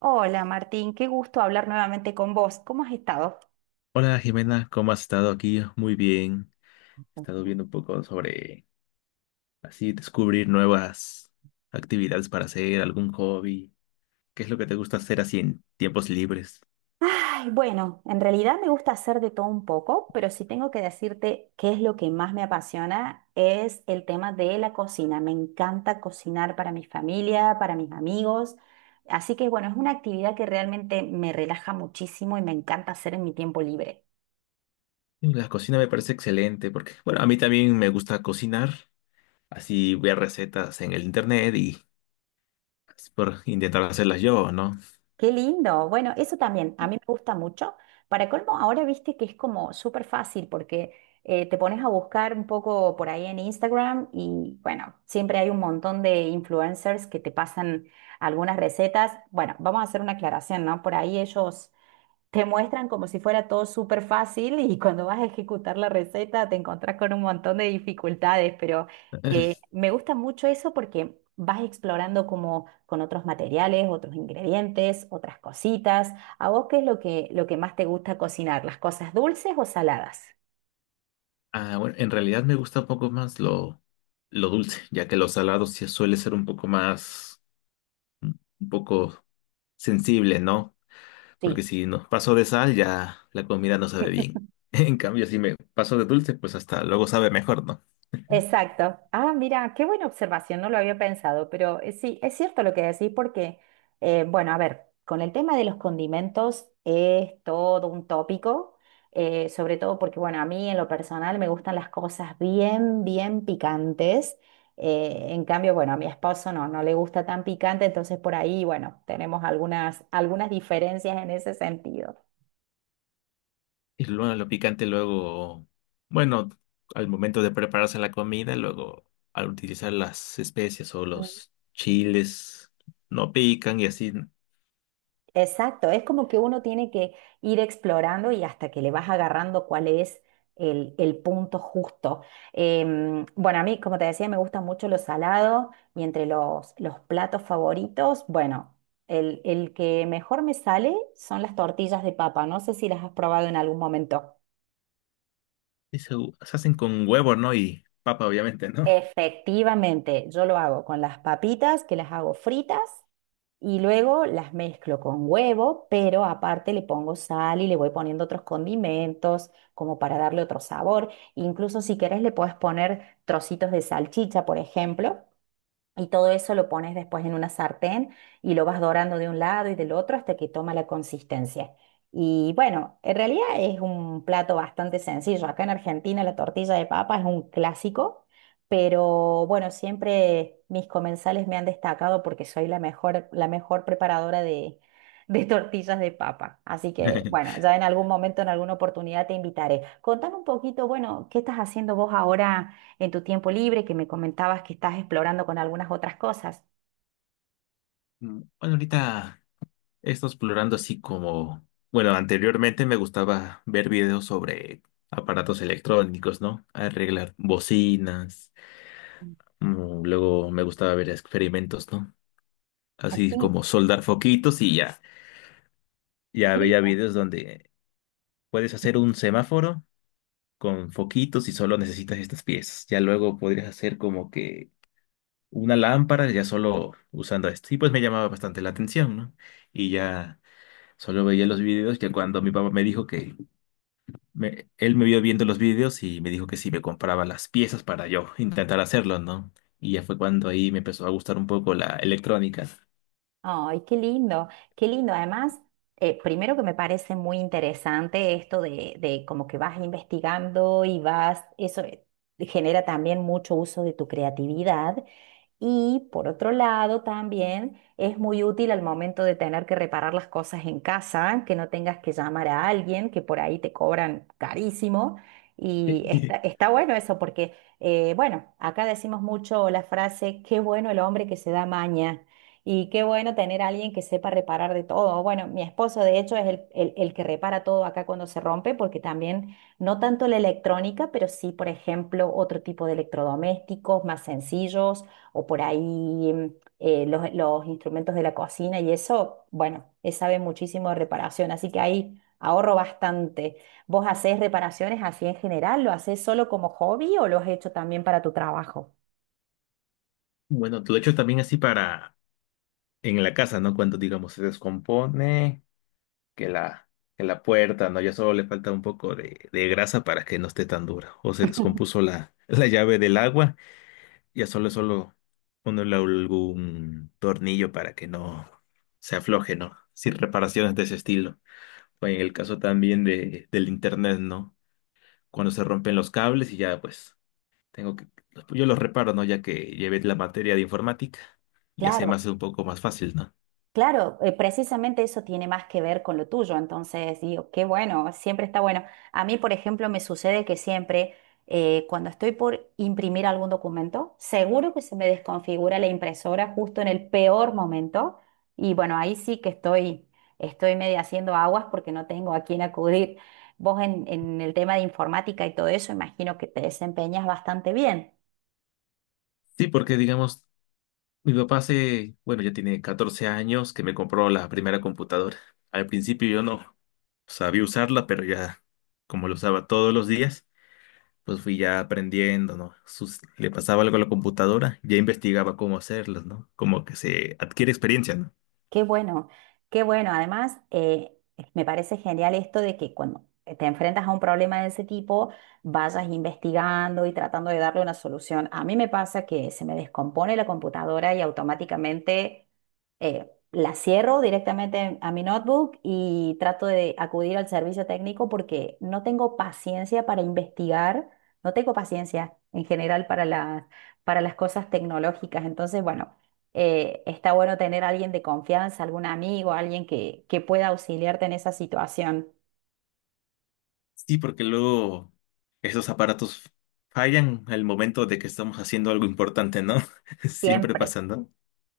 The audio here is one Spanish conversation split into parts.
Hola Martín, qué gusto hablar nuevamente con vos. ¿Cómo has estado? Hola Jimena, ¿cómo has estado aquí? Muy bien. He estado viendo un poco sobre así descubrir nuevas actividades para hacer, algún hobby. ¿Qué es lo que te gusta hacer así en tiempos libres? Ay, bueno, en realidad me gusta hacer de todo un poco, pero si tengo que decirte qué es lo que más me apasiona es el tema de la cocina. Me encanta cocinar para mi familia, para mis amigos. Así que bueno, es una actividad que realmente me relaja muchísimo y me encanta hacer en mi tiempo libre. La cocina me parece excelente porque, bueno, a mí también me gusta cocinar. Así ver recetas en el internet y es por intentar hacerlas yo, ¿no? Qué lindo. Bueno, eso también a mí me gusta mucho. Para colmo, ahora viste que es como súper fácil porque te pones a buscar un poco por ahí en Instagram y bueno, siempre hay un montón de influencers que te pasan algunas recetas. Bueno, vamos a hacer una aclaración, ¿no? Por ahí ellos te muestran como si fuera todo súper fácil y cuando vas a ejecutar la receta te encontrás con un montón de dificultades, pero me gusta mucho eso porque vas explorando como con otros materiales, otros ingredientes, otras cositas. ¿A vos qué es lo que más te gusta cocinar? ¿Las cosas dulces o saladas? Ah, bueno, en realidad me gusta un poco más lo dulce, ya que los salados sí suele ser un poco más, un poco sensible, ¿no? Porque Sí. si nos paso de sal, ya la comida no sabe bien. En cambio, si me paso de dulce, pues hasta luego sabe mejor, ¿no? Exacto. Ah, mira, qué buena observación, no lo había pensado, pero sí, es cierto lo que decís porque, bueno, a ver, con el tema de los condimentos es todo un tópico, sobre todo porque, bueno, a mí en lo personal me gustan las cosas bien, bien picantes. En cambio, bueno, a mi esposo no, no le gusta tan picante, entonces por ahí, bueno, tenemos algunas diferencias en ese sentido. Y luego lo picante, luego, bueno, al momento de prepararse la comida, luego al utilizar las especias o los chiles, no pican y así. Exacto, es como que uno tiene que ir explorando y hasta que le vas agarrando cuál es el punto justo. Bueno, a mí, como te decía, me gusta mucho lo salado y entre los platos favoritos, bueno, el que mejor me sale son las tortillas de papa. No sé si las has probado en algún momento. Y se hacen con huevo, ¿no? Y papa, obviamente, ¿no? Efectivamente, yo lo hago con las papitas, que las hago fritas. Y luego las mezclo con huevo, pero aparte le pongo sal y le voy poniendo otros condimentos como para darle otro sabor. Incluso si querés le puedes poner trocitos de salchicha, por ejemplo, y todo eso lo pones después en una sartén y lo vas dorando de un lado y del otro hasta que toma la consistencia. Y bueno, en realidad es un plato bastante sencillo. Acá en Argentina la tortilla de papa es un clásico, pero bueno, siempre mis comensales me han destacado porque soy la mejor preparadora de, de tortillas de papa. Así que bueno, ya en algún momento, en alguna oportunidad te invitaré. Contame un poquito, bueno, ¿qué estás haciendo vos ahora en tu tiempo libre, que me comentabas que estás explorando con algunas otras cosas? Bueno, ahorita he estado explorando así como, bueno, anteriormente me gustaba ver videos sobre aparatos electrónicos, ¿no? Arreglar bocinas, luego me gustaba ver experimentos, ¿no? Así Así, como soldar foquitos y ya, ya veía escrito. videos donde puedes hacer un semáforo con foquitos y solo necesitas estas piezas. Ya luego podrías hacer como que una lámpara ya solo usando esto. Y pues me llamaba bastante la atención, ¿no? Y ya solo veía los videos que cuando mi papá me dijo que él me vio viendo los vídeos y me dijo que si me compraba las piezas para yo intentar hacerlo, ¿no? Y ya fue cuando ahí me empezó a gustar un poco la electrónica. Ay, qué lindo, qué lindo. Además, primero que me parece muy interesante esto de como que vas investigando y vas, eso genera también mucho uso de tu creatividad. Y por otro lado, también es muy útil al momento de tener que reparar las cosas en casa, que no tengas que llamar a alguien, que por ahí te cobran carísimo. Y está, está bueno eso porque, bueno, acá decimos mucho la frase, qué bueno el hombre que se da maña y qué bueno tener a alguien que sepa reparar de todo. Bueno, mi esposo de hecho es el, el que repara todo acá cuando se rompe porque también no tanto la electrónica, pero sí, por ejemplo, otro tipo de electrodomésticos más sencillos o por ahí los instrumentos de la cocina y eso, bueno, sabe muchísimo de reparación, así que ahí ahorro bastante. ¿Vos hacés reparaciones así en general? ¿Lo hacés solo como hobby o lo has hecho también para tu trabajo? Bueno, tú lo hecho también así para en la casa, ¿no? Cuando, digamos, se descompone, que la, que la puerta, ¿no? Ya solo le falta un poco de grasa para que no esté tan dura. O se descompuso la, la llave del agua, ya solo ponerle algún tornillo para que no se afloje, ¿no? Sin reparaciones de ese estilo. O en el caso también del internet, ¿no? Cuando se rompen los cables y ya, pues, tengo que, yo los reparo, ¿no? Ya que llevé la materia de informática, ya se me Claro. hace un poco más fácil, ¿no? Claro, precisamente eso tiene más que ver con lo tuyo, entonces digo, qué bueno, siempre está bueno. A mí, por ejemplo, me sucede que siempre cuando estoy por imprimir algún documento, seguro que se me desconfigura la impresora justo en el peor momento y bueno, ahí sí que estoy, estoy medio haciendo aguas porque no tengo a quién acudir. Vos en el tema de informática y todo eso, imagino que te desempeñas bastante bien. Sí, porque digamos, mi papá hace, bueno, ya tiene 14 años que me compró la primera computadora. Al principio yo no sabía usarla, pero ya, como lo usaba todos los días, pues fui ya aprendiendo, ¿no? Le pasaba algo a la computadora, ya investigaba cómo hacerlas, ¿no? Como que se adquiere experiencia, ¿no? Qué bueno, qué bueno. Además, me parece genial esto de que cuando te enfrentas a un problema de ese tipo, vayas investigando y tratando de darle una solución. A mí me pasa que se me descompone la computadora y automáticamente la cierro directamente a mi notebook y trato de acudir al servicio técnico porque no tengo paciencia para investigar, no tengo paciencia en general para las cosas tecnológicas. Entonces, bueno está bueno tener a alguien de confianza, algún amigo, alguien que pueda auxiliarte en esa situación. Sí, porque luego esos aparatos fallan al momento de que estamos haciendo algo importante, ¿no? Siempre Siempre. pasando.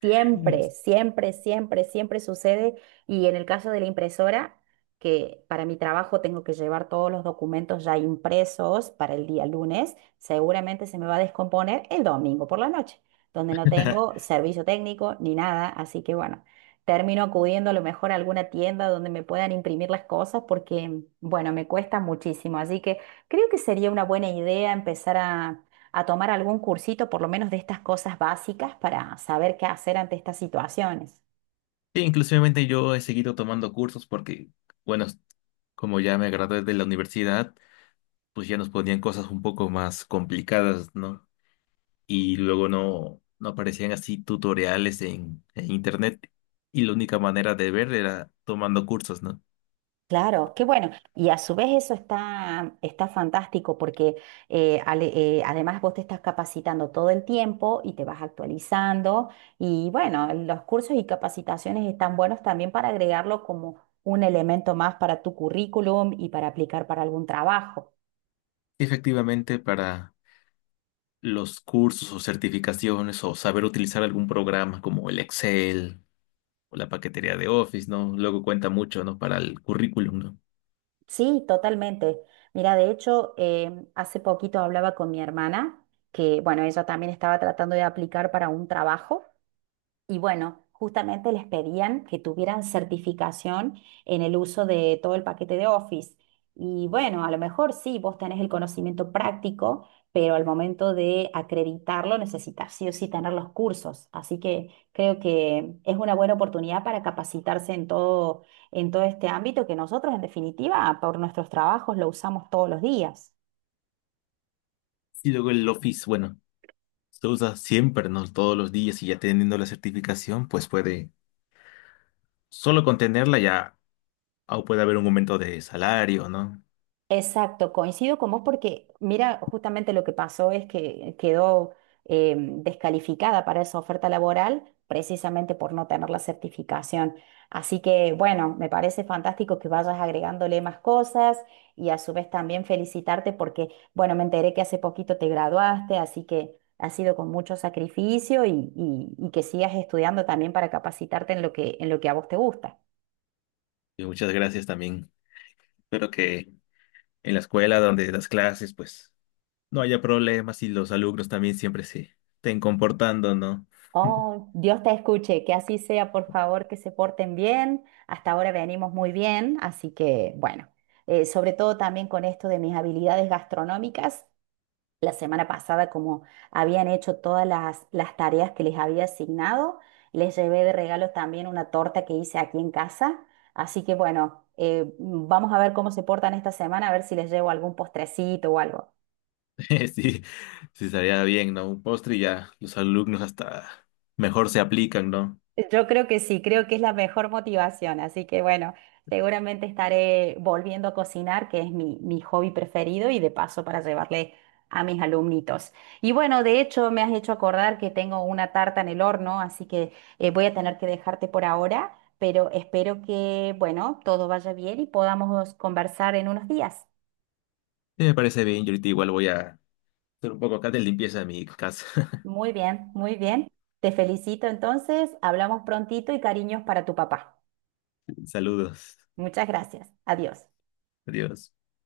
Siempre, siempre, siempre, siempre sucede. Y en el caso de la impresora, que para mi trabajo tengo que llevar todos los documentos ya impresos para el día lunes, seguramente se me va a descomponer el domingo por la noche, donde no tengo servicio técnico ni nada. Así que bueno, termino acudiendo a lo mejor a alguna tienda donde me puedan imprimir las cosas porque, bueno, me cuesta muchísimo. Así que creo que sería una buena idea empezar a tomar algún cursito, por lo menos de estas cosas básicas, para saber qué hacer ante estas situaciones. Sí, inclusivemente yo he seguido tomando cursos porque, bueno, como ya me gradué de la universidad, pues ya nos ponían cosas un poco más complicadas, ¿no? Y luego no aparecían así tutoriales en internet y la única manera de ver era tomando cursos, ¿no? Claro, qué bueno. Y a su vez eso está, está fantástico porque eh, ale- además vos te estás capacitando todo el tiempo y te vas actualizando. Y bueno, los cursos y capacitaciones están buenos también para agregarlo como un elemento más para tu currículum y para aplicar para algún trabajo. Sí, efectivamente, para los cursos o certificaciones o saber utilizar algún programa como el Excel o la paquetería de Office, ¿no? Luego cuenta mucho, ¿no? Para el currículum, ¿no? Sí, totalmente. Mira, de hecho, hace poquito hablaba con mi hermana, que bueno, ella también estaba tratando de aplicar para un trabajo. Y bueno, justamente les pedían que tuvieran certificación en el uso de todo el paquete de Office. Y bueno, a lo mejor sí, vos tenés el conocimiento práctico, pero al momento de acreditarlo necesitas sí o sí tener los cursos. Así que creo que es una buena oportunidad para capacitarse en todo este ámbito que nosotros, en definitiva, por nuestros trabajos lo usamos todos los días. Y luego el Office, bueno, se usa siempre, ¿no? Todos los días y ya teniendo la certificación, pues puede, solo con tenerla ya o puede haber un aumento de salario, ¿no? Exacto, coincido con vos porque mira, justamente lo que pasó es que quedó descalificada para esa oferta laboral precisamente por no tener la certificación. Así que bueno, me parece fantástico que vayas agregándole más cosas y a su vez también felicitarte porque bueno, me enteré que hace poquito te graduaste, así que ha sido con mucho sacrificio y, y que sigas estudiando también para capacitarte en lo que a vos te gusta. Y muchas gracias también. Espero que en la escuela donde das clases, pues no haya problemas y los alumnos también siempre se estén comportando, ¿no? Oh, Dios te escuche, que así sea, por favor, que se porten bien. Hasta ahora venimos muy bien, así que bueno, sobre todo también con esto de mis habilidades gastronómicas, la semana pasada como habían hecho todas las tareas que les había asignado, les llevé de regalo también una torta que hice aquí en casa, así que bueno, vamos a ver cómo se portan esta semana, a ver si les llevo algún postrecito o algo. Sí, sí estaría bien, ¿no? Un postre y ya los alumnos hasta mejor se aplican, ¿no? Yo creo que sí, creo que es la mejor motivación, así que bueno, seguramente estaré volviendo a cocinar, que es mi, mi hobby preferido y de paso para llevarle a mis alumnitos. Y bueno, de hecho me has hecho acordar que tengo una tarta en el horno, así que voy a tener que dejarte por ahora, pero espero que, bueno, todo vaya bien y podamos conversar en unos días. Sí, me parece bien. Yo ahorita igual voy a hacer un poco acá de limpieza de mi casa. Muy bien, muy bien. Te felicito entonces, hablamos prontito y cariños para tu papá. Saludos. Muchas gracias. Adiós. Adiós.